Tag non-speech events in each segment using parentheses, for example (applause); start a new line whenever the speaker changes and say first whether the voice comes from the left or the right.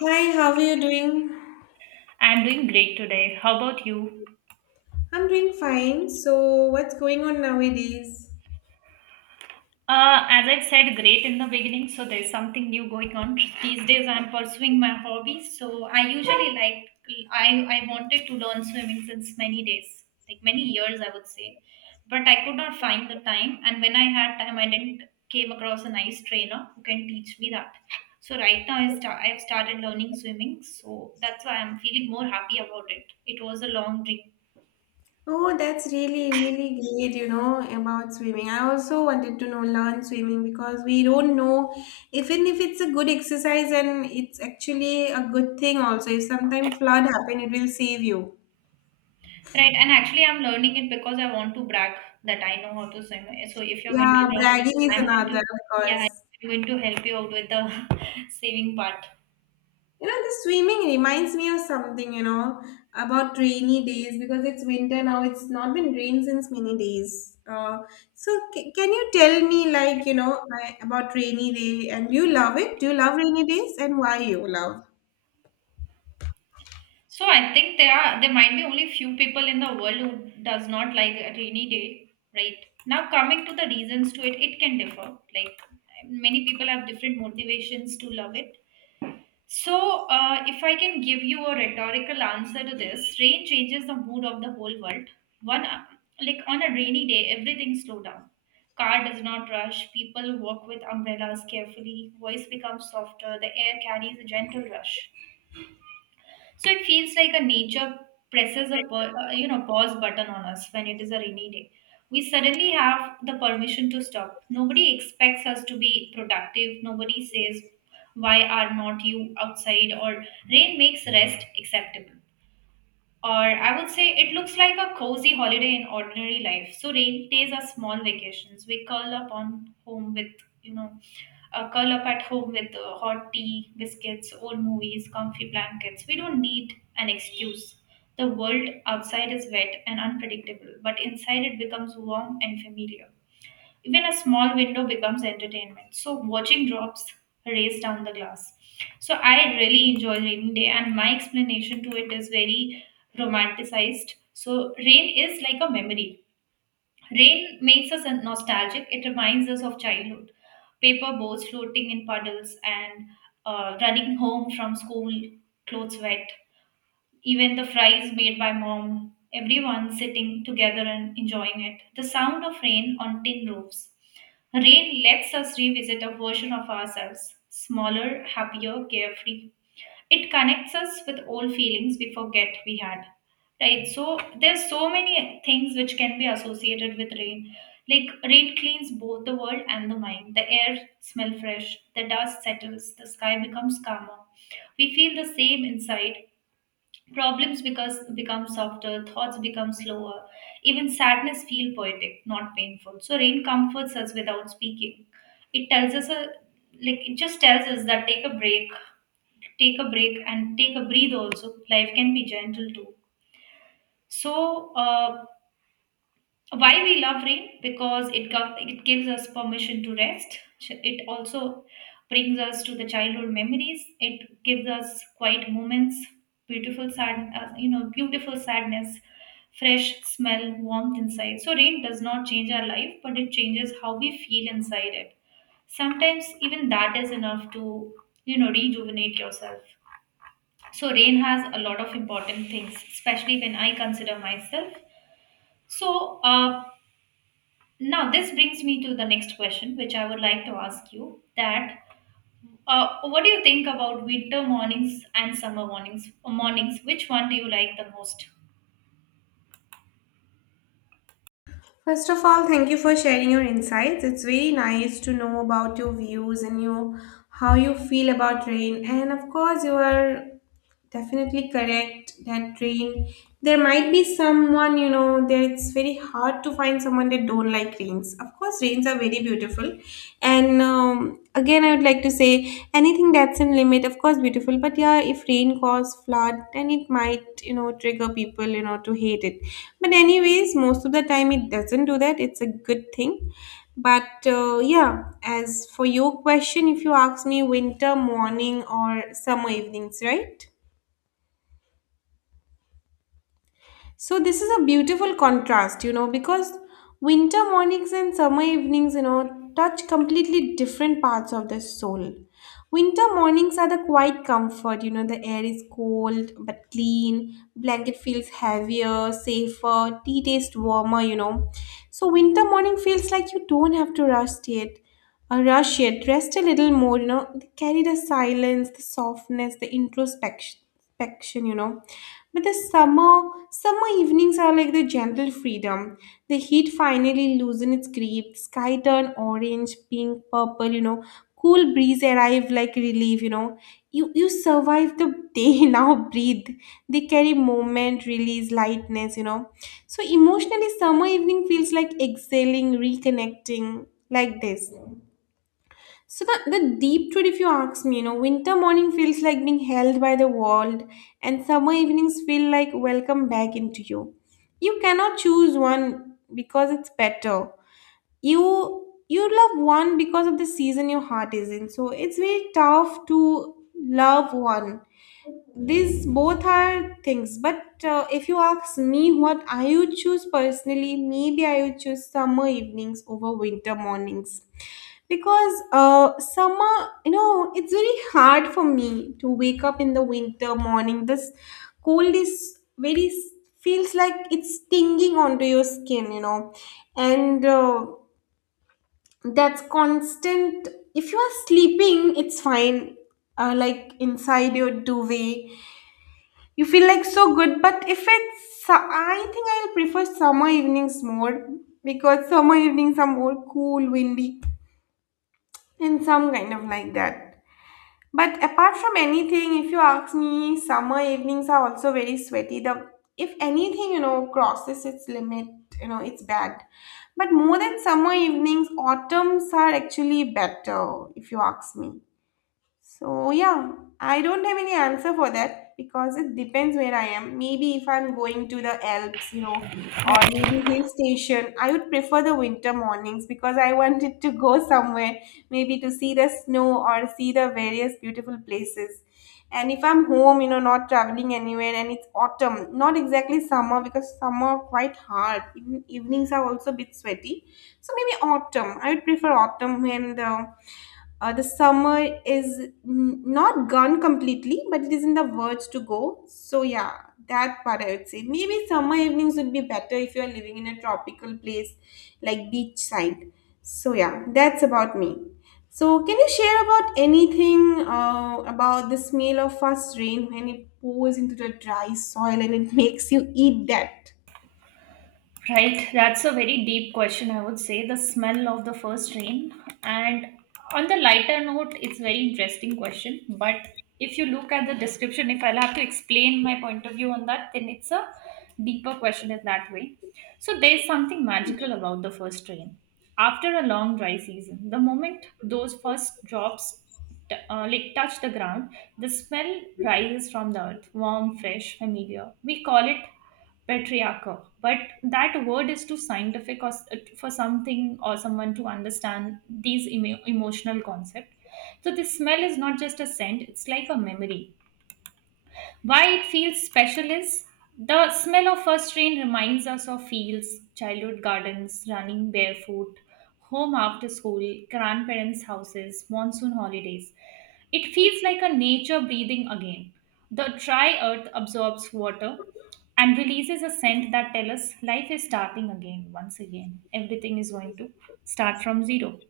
left: Hi, how are you doing?
right: I'm doing great today. How about you?
left: I'm doing fine. So, what's going on nowadays?
right: As I said, great in the beginning, so there's something new going on. These days I'm pursuing my hobbies, so I usually like I wanted to learn swimming since many days, like many years I would say. But I could not find the time and when I had time I didn't came across a nice trainer who can teach me that. So right now I start, I've started learning swimming, so that's why I'm feeling more happy about it. It was a long dream.
left: Oh, that's really, really great, you know, about swimming. I also wanted to know learn swimming because we don't know even if it's a good exercise and it's actually a good thing also. If sometimes flood happen, it will save you.
right: Right, and actually, I'm learning it because I want to brag that I know how to swim. So if you're going
left: Yeah,
right: to join,
left: bragging is
right: I'm going
left: another,
right: to,
left: of
right: yeah,
left: course.
right: I'm going to help you out with the (laughs) saving part.
left: You know, the swimming reminds me of something, you know, about rainy days because it's winter now. It's not been rain since many days. So can you tell me, like, you know, I- about rainy day and do you love it? Do you love rainy days and why you love?
right: So I think there might be only few people in the world who does not like a rainy day, right? Now coming to the reasons to it, it can differ. Like many people have different motivations to love it. So, if I can give you a rhetorical answer to this, rain changes the mood of the whole world. One, like on a rainy day, everything slow down. Car does not rush. People walk with umbrellas carefully. Voice becomes softer. The air carries a gentle rush. So it feels like a nature presses a you know pause button on us when it is a rainy day. We suddenly have the permission to stop. Nobody expects us to be productive. Nobody says why are not you outside, or rain makes rest acceptable. Or I would say it looks like a cozy holiday in ordinary life. So rain days are small vacations. We curl up on home with, you know, curl up at home with hot tea, biscuits, old movies, comfy blankets. We don't need an excuse. The world outside is wet and unpredictable, but inside it becomes warm and familiar. Even a small window becomes entertainment. So watching drops race down the glass. So I really enjoy rainy day, and my explanation to it is very romanticized. So rain is like a memory. Rain makes us nostalgic. It reminds us of childhood, paper boats floating in puddles, and running home from school, clothes wet, even the fries made by mom, everyone sitting together and enjoying it. The sound of rain on tin roofs. Rain lets us revisit a version of ourselves, smaller, happier, carefree. It connects us with old feelings we forget we had. Right? So there's so many things which can be associated with rain. Like rain cleans both the world and the mind. The air smells fresh, the dust settles, the sky becomes calmer. We feel the same inside. Problems because become softer, thoughts become slower. Even sadness feel poetic, not painful. So rain comforts us without speaking. It tells us a like it just tells us that take a break, and take a breathe. Also, life can be gentle too. So why we love rain? Because it gives us permission to rest. It also brings us to the childhood memories. It gives us quiet moments, beautiful sad, beautiful sadness, fresh smell, warmth inside. So rain does not change our life, but it changes how we feel inside. It sometimes even that is enough to rejuvenate yourself. So rain has a lot of important things, especially when I consider myself. So, now, this brings me to the next question, which I would like to ask you that, what do you think about winter mornings and summer mornings? Mornings, which one do you like the most?
left: First of all, thank you for sharing your insights. It's very nice to know about your views and your how you feel about rain. And of course, you are definitely correct that rain. There might be someone you know that it's very hard to find someone that don't like rains. Of course, rains are very beautiful. And again, I would like to say anything that's in limit, of course, beautiful. But yeah, if rain cause flood, then it might, you know, trigger people, you know, to hate it. But anyways, most of the time it doesn't do that. It's a good thing. But yeah, as for your question, if you ask me winter morning or summer evenings, right? So this is a beautiful contrast, you know, because winter mornings and summer evenings, you know, touch completely different parts of the soul. Winter mornings are the quiet comfort, you know, the air is cold but clean, blanket feels heavier, safer, tea tastes warmer, you know. So winter morning feels like you don't have to rush it. Rush yet, rest a little more, you know. They carry the silence, the softness, the introspection, inspection, you know. But summer evenings are like the gentle freedom. The heat finally loosen its grip. Sky turn orange, pink, purple, you know. Cool breeze arrive like relief, you know. You survive the day (laughs) now. Breathe. They carry moment, release, lightness, you know. So emotionally, summer evening feels like exhaling, reconnecting, like this. So the deep truth, if you ask me, you know, winter morning feels like being held by the world, and summer evenings feel like welcome back into you. You cannot choose one because it's better. You love one because of the season your heart is in. So it's very tough to love one these both are things but if you ask me what I would choose personally, maybe I would choose summer evenings over winter mornings because summer, you know, it's very hard for me to wake up in the winter morning. This cold is very feels like it's stinging onto your skin, you know, and that's constant. If you are sleeping, it's fine, like inside your duvet you feel like so good, but if it's, su- I think I'll prefer summer evenings more because summer evenings are more cool, windy, and some kind of like that. But apart from anything, if you ask me, summer evenings are also very sweaty. The if anything, you know, crosses its limit, you know, it's bad. But more than summer evenings, autumns are actually better, if you ask me. So, yeah, I don't have any answer for that because it depends where I am. Maybe if I'm going to the Alps, you know, or maybe hill station, I would prefer the winter mornings because I wanted to go somewhere, maybe to see the snow or see the various beautiful places. And if I'm home, you know, not traveling anywhere and it's autumn, not exactly summer because summer are quite hard. Even evenings are also a bit sweaty. So maybe autumn. I would prefer autumn when the summer is n- not gone completely, but it is in the verge to go. So yeah, that part I would say. Maybe summer evenings would be better if you're living in a tropical place like beachside. So yeah, that's about me. So can you share about anything about the smell of first rain when it pours into the dry soil and it (laughs) makes you eat that?
right: Right, that's a very deep question, I would say. The smell of the first rain. And on the lighter note, it's very interesting question. But if you look at the description, if I'll have to explain my point of view on that, then it's a deeper question in that way. So there's something magical about the first rain. After a long dry season, the moment those first drops touch the ground, the smell rises from the earth, warm, fresh, familiar. We call it patriarchal, but that word is too scientific or s- for something or someone to understand these emotional concept. So the smell is not just a scent, it's like a memory. Why it feels special is the smell of first rain reminds us of fields, childhood gardens, running barefoot, home after school, grandparents' houses, monsoon holidays. It feels like a nature breathing again. The dry earth absorbs water and releases a scent that tells us life is starting again, once again. Everything is going to start from zero,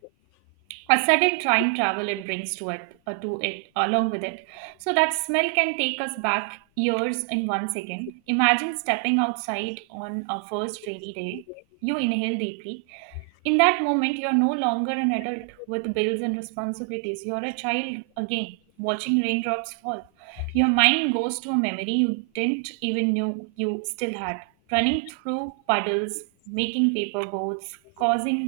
right: a sudden train travel it brings to it, along with it. So that smell can take us back years in one second. Imagine stepping outside on a first rainy day, you inhale deeply. In that moment you're no longer an adult with bills and responsibilities, you're a child again, watching raindrops fall. Your mind goes to a memory you didn't even know you still had, running through puddles, making paper boats, causing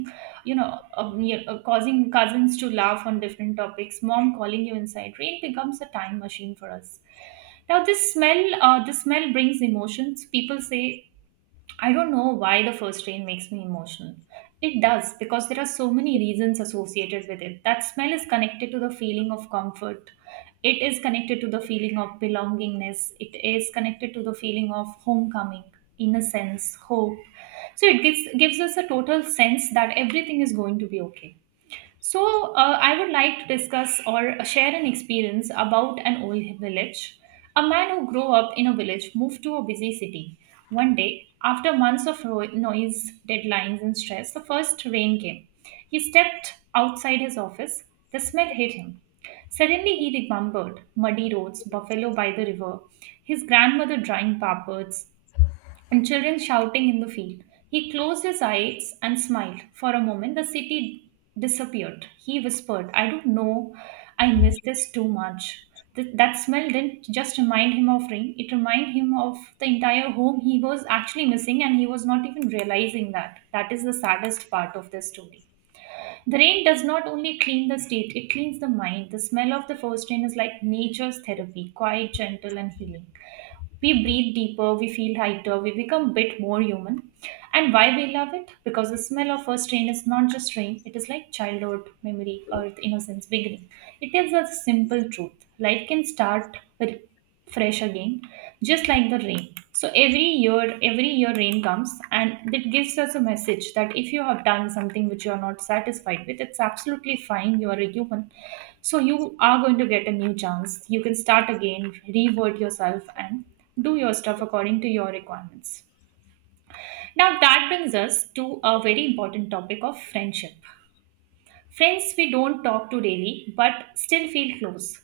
right: you know, you- causing cousins to laugh on different topics, mom calling you inside. Rain becomes a time machine for us. Now, this smell brings emotions. People say I don't know why the first rain makes me emotional. It does because there are so many reasons associated with it. That smell is connected to the feeling of comfort. It is connected to the feeling of belongingness. It is connected to the feeling of homecoming, innocence, hope. So it gives us a total sense that everything is going to be okay. So, I would like to discuss or share an experience about an old village. A man who grew up in a village moved to a busy city. One day, after months of noise, deadlines, and stress, the first rain came. He stepped outside his office. The smell hit him. Suddenly, he remembered muddy roads, buffalo by the river, his grandmother drying pampers, and children shouting in the field. He closed his eyes and smiled. For a moment, the city disappeared. He whispered, "I don't know, I miss this too much." That smell didn't just remind him of rain, it reminded him of the entire home he was actually missing, and he was not even realizing that. That is the saddest part of this story. The rain does not only clean the state, it cleans the mind. The smell of the first rain is like nature's therapy, quiet, gentle, and healing. We breathe deeper, we feel lighter, we become a bit more human. And why we love it? Because the smell of first rain is not just rain, it is like childhood memory or the innocence beginning. It tells us a simple truth: life can start with fresh again, just like the rain. So every year rain comes and it gives us a message that if you have done something which you are not satisfied with, it's absolutely fine. You are a human. So you are going to get a new chance. You can start again, revert yourself and do your stuff according to your requirements. Now, that brings us to a very important topic of friendship. Friends we don't talk to daily but still feel close.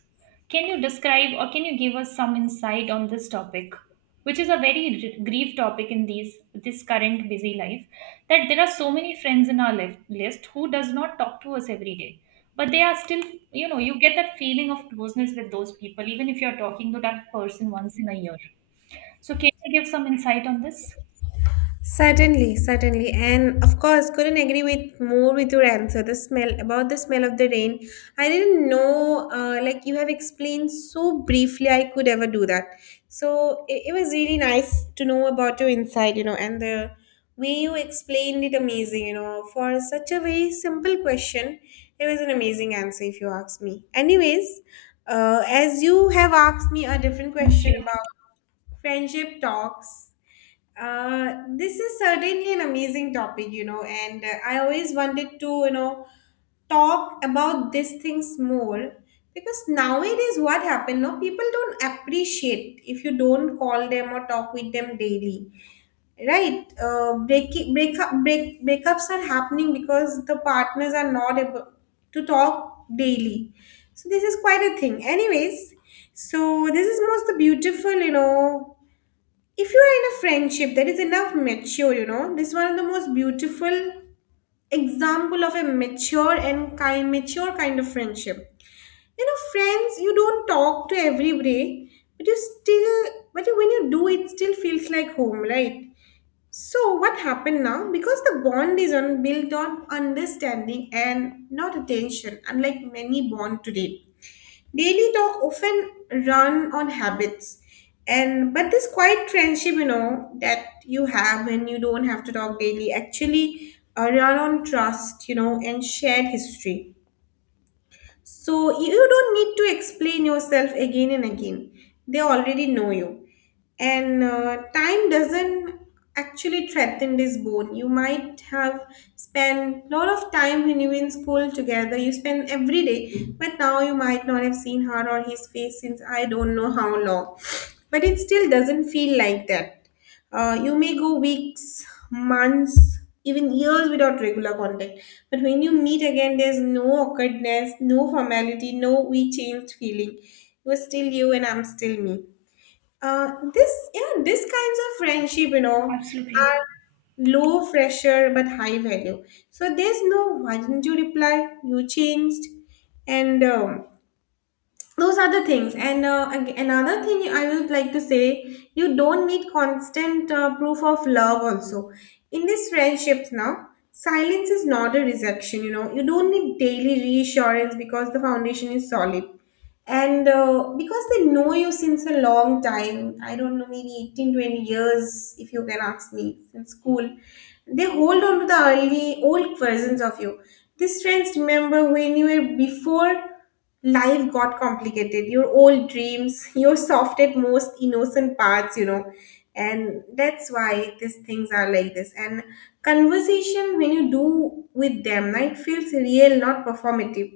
right: Can you describe or can you give us some insight on this topic, which is a very grief topic in these this current busy life? That there are so many friends in our list who does not talk to us every day, but they are still, you know, you get that feeling of closeness with those people even if you are talking to that person once in a year. So can you give some insight on this?
left: Certainly, certainly. And of course, couldn't agree with more with your answer. The smell about the smell of the rain. I didn't know, like you have explained so briefly, I could ever do that. So it was really nice to know about your insight, you know, and the way you explained it amazing, you know, for such a very simple question. It was an amazing answer, if you ask me. Anyways, as you have asked me a different
right: Thank
left: question
right: you.
left: about friendship talks, this is certainly an amazing topic, you know, and I always wanted to, you know, talk about these things more because nowadays what happened, no, people don't appreciate if you don't call them or talk with them daily, right? Break break up break breakups are happening because the partners are not able to talk daily, so this is quite a thing. Anyways, so this is most the beautiful, you know, if you are in a friendship that is enough mature, you know, this is one of the most beautiful example of a mature and kind of friendship. You know, friends you don't talk to every day, but when you do, it still feels like home, right? So what happened now because the bond is on built on understanding and not attention, unlike many bond today. Daily talk often run on habits. And but this quiet friendship, you know, that you have when you don't have to talk daily actually run on trust, you know, and shared history. So you don't need to explain yourself again and again. They already know you. And time doesn't actually threaten this bond. You might have spent a lot of time when you were in school together. You spend every day, but now you might not have seen her or his face since I don't know how long. But it still doesn't feel like that. You may go weeks, months, even years without regular contact. But when you meet again, there's no awkwardness, no formality, no we changed feeling. You're still you and I'm still me. This, you know, this kinds of friendship, you know, are
right: Absolutely.
left: low pressure but high value. So there's no why didn't you reply? You changed. And those are the things and another thing I would like to say, you don't need constant proof of love also in these friendships. Now silence is not a rejection, you know. You don't need daily reassurance because the foundation is solid, and because they know you since a long time. I don't know, maybe 18, 20 years if you can ask me, since school. They hold on to the early old versions of you. These friends remember when you were before life got complicated, your old dreams, (laughs) your softed most innocent parts, you know. And that's why these things are like this, and conversation when you do with them, right, feels real, not performative.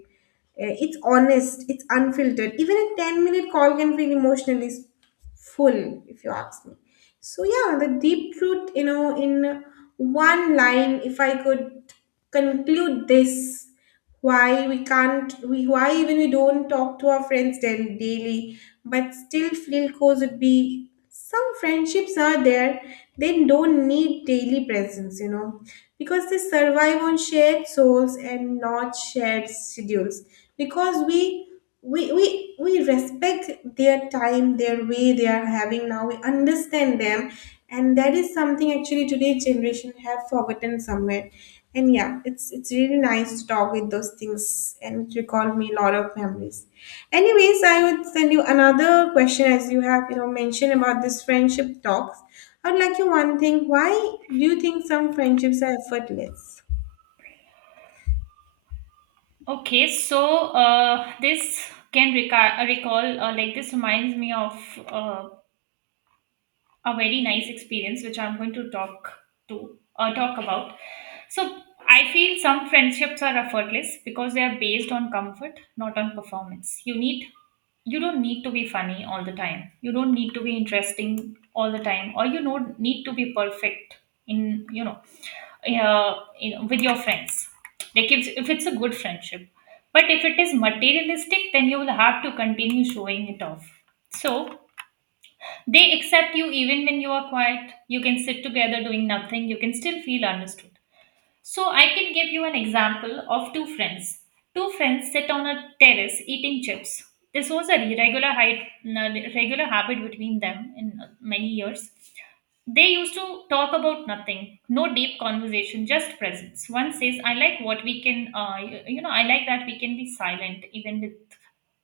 left: It's honest, it's unfiltered. Even a 10-minute call can feel emotionally s- full, if you ask me. So, yeah, the deep truth, you know, in one line, if I could conclude this, why even we don't talk to our friends then daily but still feel close would be: some friendships are there, they don't need daily presence, you know, because they survive on shared souls and not shared schedules. Because we respect their time, their way they are having now. We understand them, and that is something actually today's generation have forgotten somewhere. And yeah, it's really nice to talk with those things, and it recalled me a lot of memories. Anyways, I would send you another question. As you have, you know, mentioned about this friendship talks, I would like you one thing: why do you think some friendships are effortless?
right: Okay, so this recall, like this reminds me of uh, a very nice experience which I'm going to talk about. So I feel some friendships are effortless because they are based on comfort, not on performance. You don't need to be funny all the time. You don't need to be interesting all the time, or you don't need to be perfect in yeah, with your friends. Like if it's a good friendship, but if it is materialistic, then you will have to continue showing it off. So they accept you even when you are quiet. You can sit together doing nothing. You can still feel understood. So I can give you an example of two friends. Two friends sit on a terrace eating chips. This was a regular height, regular habit between them in many years. They used to talk about nothing, no deep conversation, just presence. One says, "I like what we can, I like that we can be silent even with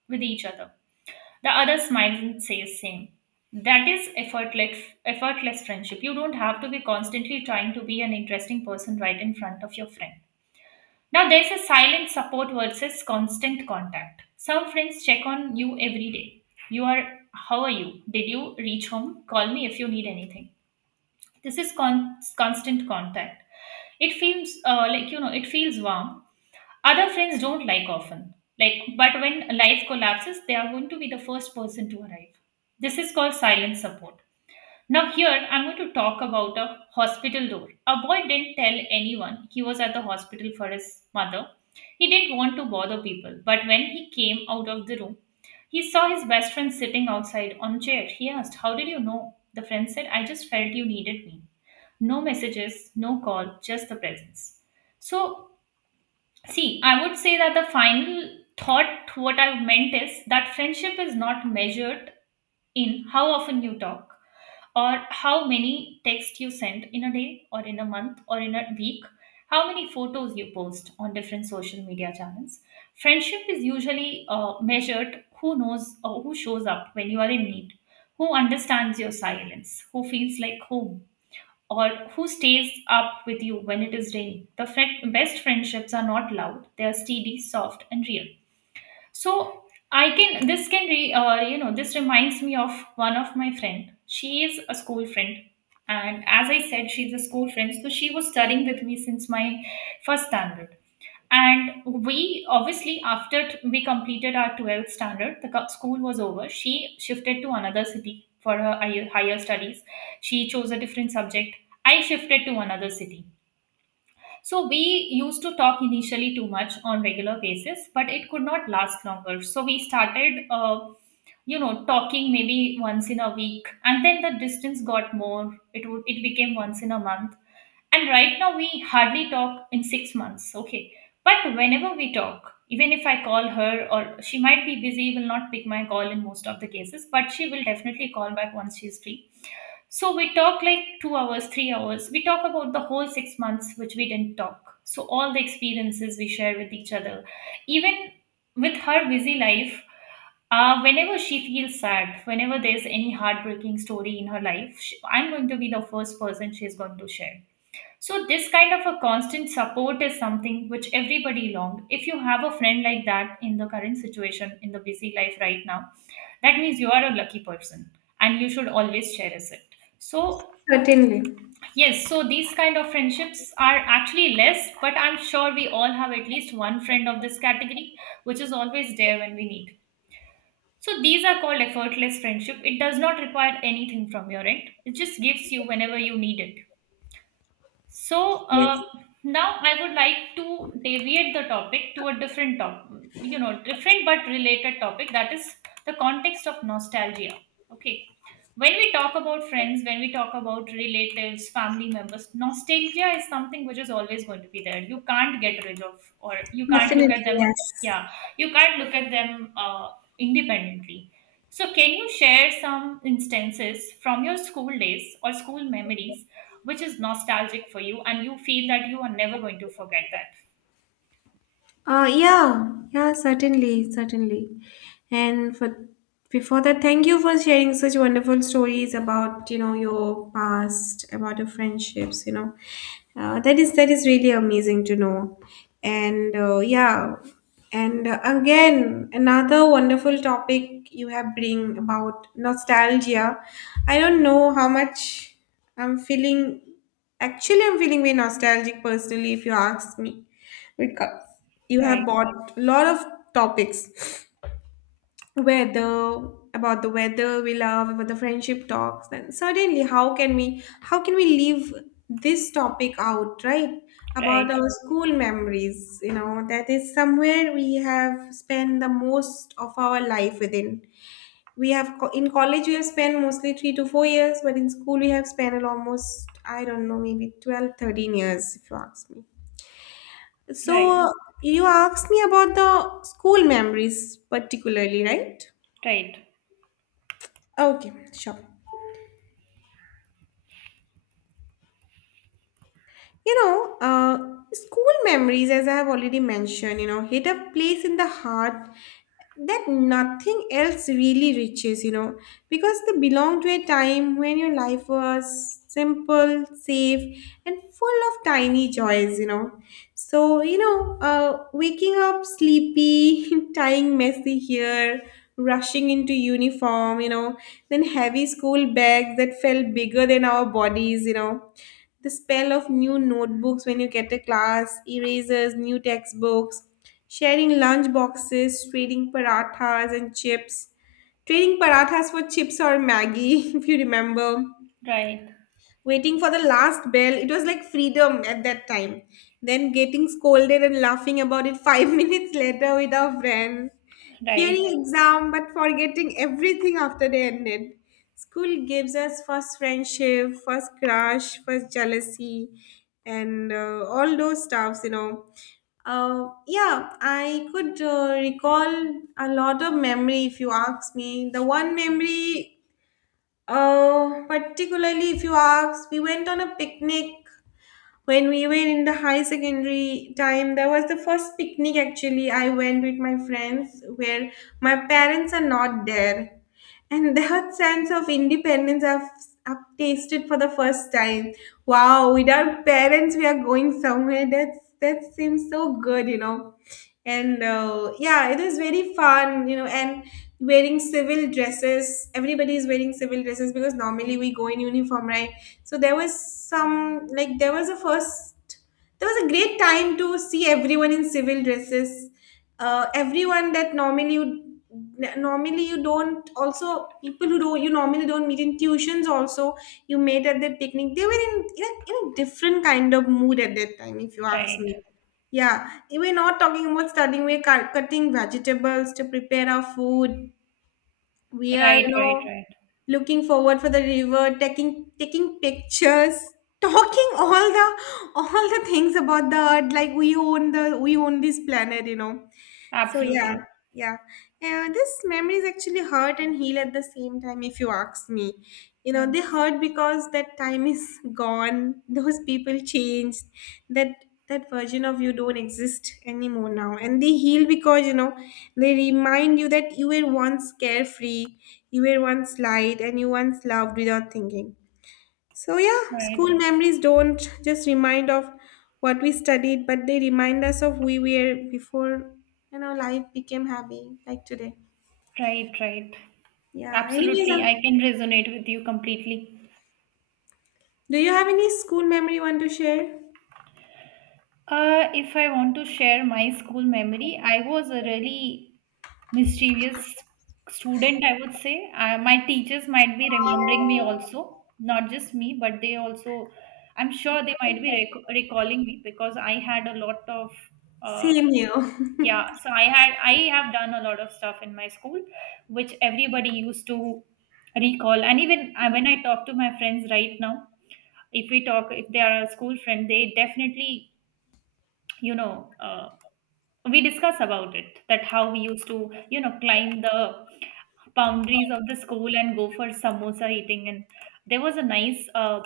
right: with each other." The other smiles and says same. That is effortless friendship. You don't have to be constantly trying to be an interesting person right in front of your friend. Now there's a silent support versus constant contact. Some friends check on you every day. You are how are you? Did you reach home? Call me if you need anything. This is constant contact. It feels like it feels warm other friends don't like often. Like, but when life collapses, they are going to be the first person to arrive. This is called silent support. Now, here I'm going to talk about a hospital door. A boy didn't tell anyone he was at the hospital for his mother. He didn't want to bother people, but when he came out of the room, he saw his best friend sitting outside on a chair. He asked, "How did you know?" The friend said, "I just felt you needed me." No messages, no call, just the presence. So See, I would say that the final thought, what I meant is that friendship is not measured in how often you talk or how many texts you send in a day or in a month or in a week, how many photos you post on different social media channels. Friendship is usually measured who knows or who shows up when you are in need, who understands your silence, who feels like home or who stays up with you when it is raining. The best friendships are not loud; they are steady, soft, and real. So I can this can re, you know this reminds me of one of my friend. She is a school friend, and as I said, she's a school friend. So she was studying with me since my first standard, and we obviously, we completed our 12th standard, school was over. She shifted to another city for her higher studies. She chose a different subject. I shifted to another city. So we used to talk initially too much on regular basis, but it could not last longer. So we started, talking maybe once in a week, and then the distance got more. It became once in a month, and right now we hardly talk in 6 months. Okay, but whenever we talk, even if I call her, or she might be busy, will not pick my call in most of the cases, but she will definitely call back once she's free. So we talk like 2 hours, 3 hours. We talk about the whole 6 months which we didn't talk, so all the experiences we share with each other. Even with her busy life, whenever she feels sad, whenever there's any heartbreaking story in her life, sh I'm going to be the first person she's going to share. So this kind of a constant support is something which everybody longed. If you have a friend like that in the current situation in the busy life right now, that means you are a lucky person and you should always cherish it. So
left: Certainly,
right: yes, so these kind of friendships are actually less, but I'm sure we all have at least one friend of this category which is always there when we need. So these are called effortless friendship. It does not require anything from your end. It just gives you whenever you need it. So
left: yes.
right: now I would like to deviate the topic to a different different but related topic, that is the context of nostalgia. Okay, when we talk about friends, when we talk about relatives, family members, nostalgia is something which is always going to be there. You can't get rid of, or you can't look at
left: Definitely,
right: them.
left: yes.
right: Yeah, you can't look at them independently. So, can you share some instances from your school days or school memories which is nostalgic for you and you feel that you are never going to forget that?
left: Yeah, certainly, certainly. And for before that, thank you for sharing such wonderful stories about, you know, your past, about your friendships, you know. That is really amazing to know. And uh, yeah, and again, another wonderful topic you have bring about nostalgia. I don't know how much I'm feeling. Actually, I'm feeling very nostalgic personally, if you ask me because you have
right: Right,
left: bought a lot of topics, weather about the weather, we love about the friendship talks. Then suddenly how can we leave this topic out, right? About
right: right,
left: our school memories, you know, that is somewhere we have spent the most of our life within. We have in college we have spent mostly 3 to 4 years, but in school we have spent almost, I don't know, maybe 12, 13 years if you ask me.
right: right,
left: So you asked me about the school memories particularly, right?
right: right,
left: Okay, sure. You know, school memories, as I have already mentioned, you know, hit a place in the heart that nothing else really reaches, you know, because they belong to a time when your life was simple, safe, and full of tiny joys, you know. So, you know, waking up sleepy, (laughs) tying messy hair, rushing into uniform, you know, then heavy school bags that felt bigger than our bodies, you know, the spell of new notebooks when you get a class, erasers, new textbooks, sharing lunch boxes, trading parathas and chips, trading parathas for chips or Maggie, (laughs) if you remember,
right: right,
left: waiting for the last bell. It was like freedom at that time. Then getting scolded and laughing about it five (laughs) minutes later with our friends. Fearing
right: right,
left: exam but forgetting everything after they ended. School gives us first friendship, first crush, first jealousy, and all those stuffs, you know. Yeah, I could recall a lot of memory if you ask me. The one memory, particularly if you ask, we went on a picnic when we were in the high secondary time. There was the first picnic actually I went with my friends where my parents are not there, and that sense of independence I've tasted for the first time. Wow, without parents we are going somewhere, that's that seems so good, you know. And yeah, it was very fun, you know, and wearing civil dresses, everybody is wearing civil dresses because normally we go in uniform, right? So there was some, like there was a first, there was a great time to see everyone in civil dresses. Everyone that normally you, normally you don't, also people who don't, you normally don't meet in tuitions also, you made at that picnic, they were in a different kind of mood at that time if you ask
right: right,
left: me. Yeah, we're not talking about studying, we're cutting vegetables to prepare our food. We are,
right: right,
left: you
right: right,
left: know,
right: right.
left: looking forward for the river, taking taking pictures, (laughs) talking all the things about the earth, like we own the we own this planet, you know. So yeah,
right: Absolutely.
left: yeah. And this memories actually hurt and heal at the same time if you ask me. You know, they
right: Yes.
left: hurt because that time is (laughs) gone, those people changed, that that version of you don't exist anymore now. And they heal because, you know, they remind you that you were once carefree, you were once light, and you once loved without thinking. So, yeah, school
right: Right,
left: memories don't just remind of what we studied, but they remind us of who we were before, you know, life became happy, like today.
right: right, right.
left: Yeah. Anyways,
right: Absolutely, I can resonate with you completely.
left: do you have any school memory you want to share?
right: If I want to share my school memory, I was a really mischievous student, I would say. My teachers might be remembering me also, not just me, but they also, I'm sure they might be recalling me because I had a lot of uh,
left: Same here.
right: yeah. So I have done a lot of stuff in my school, which everybody used to recall. And even when I talk to my friends right now, if we talk, if they are a school friend, they definitely, you know, uh, we discuss about it, that how we used to, you know, climb the boundaries of the school and go for samosa eating. And there was a nice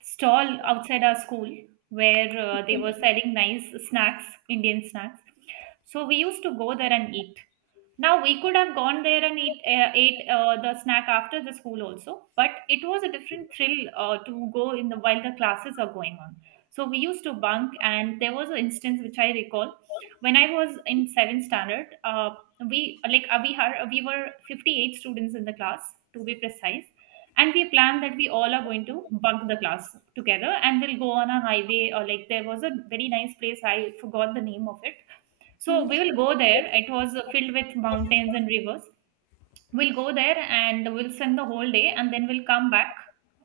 right: stall outside our school where they were selling nice snacks, Indian snacks. So we used to go there and eat. Now we could have gone there and eat ate the snack after the school also, but it was a different thrill to go in the while the classes are going on. So we used to bunk, and there was an instance which I recall when I was in seventh standard. We we had we were 58 students in the class, to be precise, and we planned that we all are going to bunk the class together and we'll go on a highway, or like there was a very nice place, I forgot the name of it. So we will go there, it was filled with mountains and rivers. We'll go there and we'll spend the whole day, and then we'll come back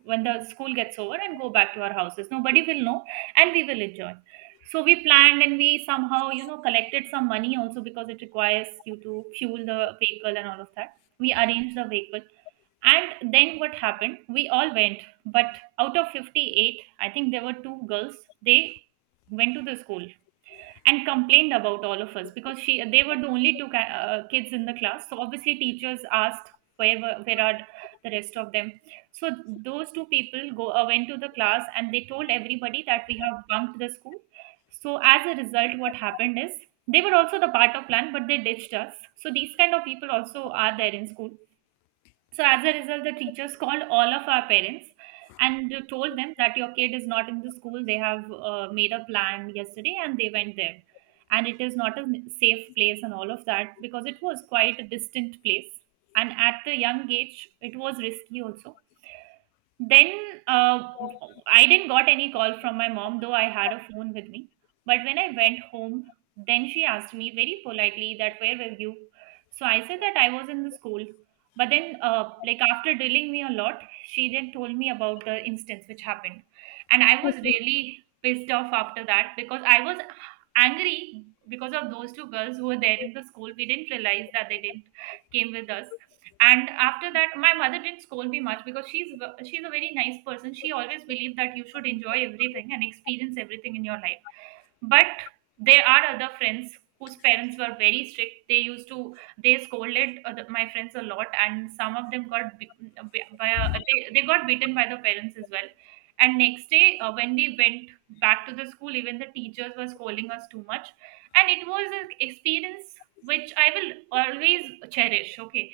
right: when the school gets over and go back to our houses, nobody will know, and we will enjoy. So we planned, and we somehow, you know, collected some money also, because it requires you to fuel the vehicle and all of that. We arranged the vehicle, and then what happened? We all went, but out of 58, I think there were two girls. They went to the school and complained about all of us because she they were the only two kids in the class. So obviously teachers asked where were, where are the rest of them. So those two people go went to the class and they told everybody that we have bunked the school. So as a result, what happened is they were also the part of plan, but they ditched us. So these kind of people also are there in school. So as a result, the teachers called all of our parents and told them that your kid is not in the school. They have made a plan yesterday and they went there. And it is not a safe place and all of that, because it was quite a distant place. And at the young age, it was risky also. Then I didn't got any call from my mom, though I had a phone with me. But when I went home, then she asked me very politely that where were you. So I said that I was in the school. But then, like, after drilling me a lot, she then told me about the instance which happened, and I was
left: (laughs)
right: really pissed off after that, because I was angry because of those two girls who were there in the school. We didn't realize that they didn't came with us. And after that, my mother didn't scold me much, because she's a very nice person. She always believed that you should enjoy everything and experience everything in your life. But there are other friends whose parents were very strict. They used to They scolded my friends a lot, and some of them got they got beaten by the parents as well. And next day, when we went back to the school, even the teachers were scolding us too much. And it was an experience which I will always cherish. Okay,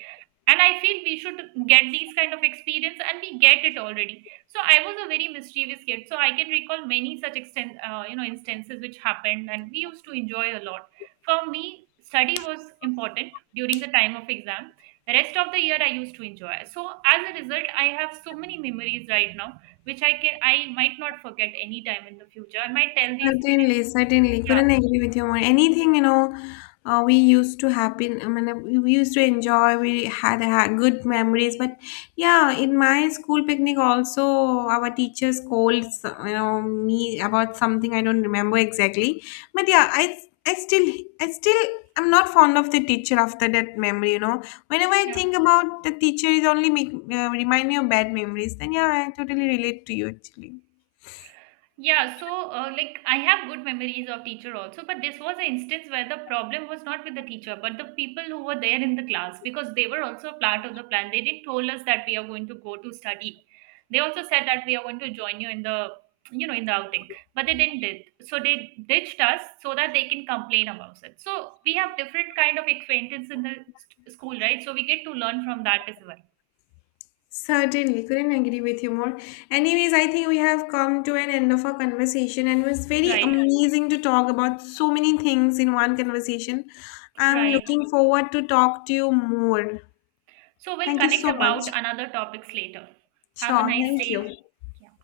right: and I feel we should get these kind of experience, and we get it already. So I was a very mischievous kid. So I can recall many such extent, instances which happened, and we used to enjoy a lot. For me, study was important during the time of exam. The rest of the year, I used to enjoy. So as a result, I have so many memories right now, which I might not forget any time in the future. I might tell these stories.
left: Certainly,
right: To,
left: certainly.
right: yeah,
left: Couldn't agree with you more. Anything, you know, we used to happen, I mean, we used to enjoy, we had, had good memories. But yeah, in my school picnic, also, our teachers called, you know, me about something I don't remember exactly. But yeah, I, I still, I still, I'm not fond of the teacher after that memory, you know. Whenever I
right: yeah.
left: think about the teacher, it only make, remind me of bad memories. Then yeah, I totally relate to you actually.
right: Yeah, so like, I have good memories of teacher also, but this was an instance where the problem was not with the teacher, but the people who were there in the class, because they were also a part of the plan. They didn't told us that we are going to go to study. They also said that we are going to join you in the, you know, in the outing, but they didn't did. So they ditched us so that they can complain about it. So we have different kind of acquaintance in the school, right? So we get to learn from that as well.
left: Certainly, couldn't agree with you more. Anyways, I think we have come to an end of our conversation, and it was very
right: Right,
left: amazing to talk about so many things in one conversation. I'm
right: right.
left: looking forward to talk to you more.
right: So we'll
left: Thank you
right: connect
left: so much.
right: about another topics later. Have a
left: Sure,
right: nice
left: thank you.
right: day. Yeah.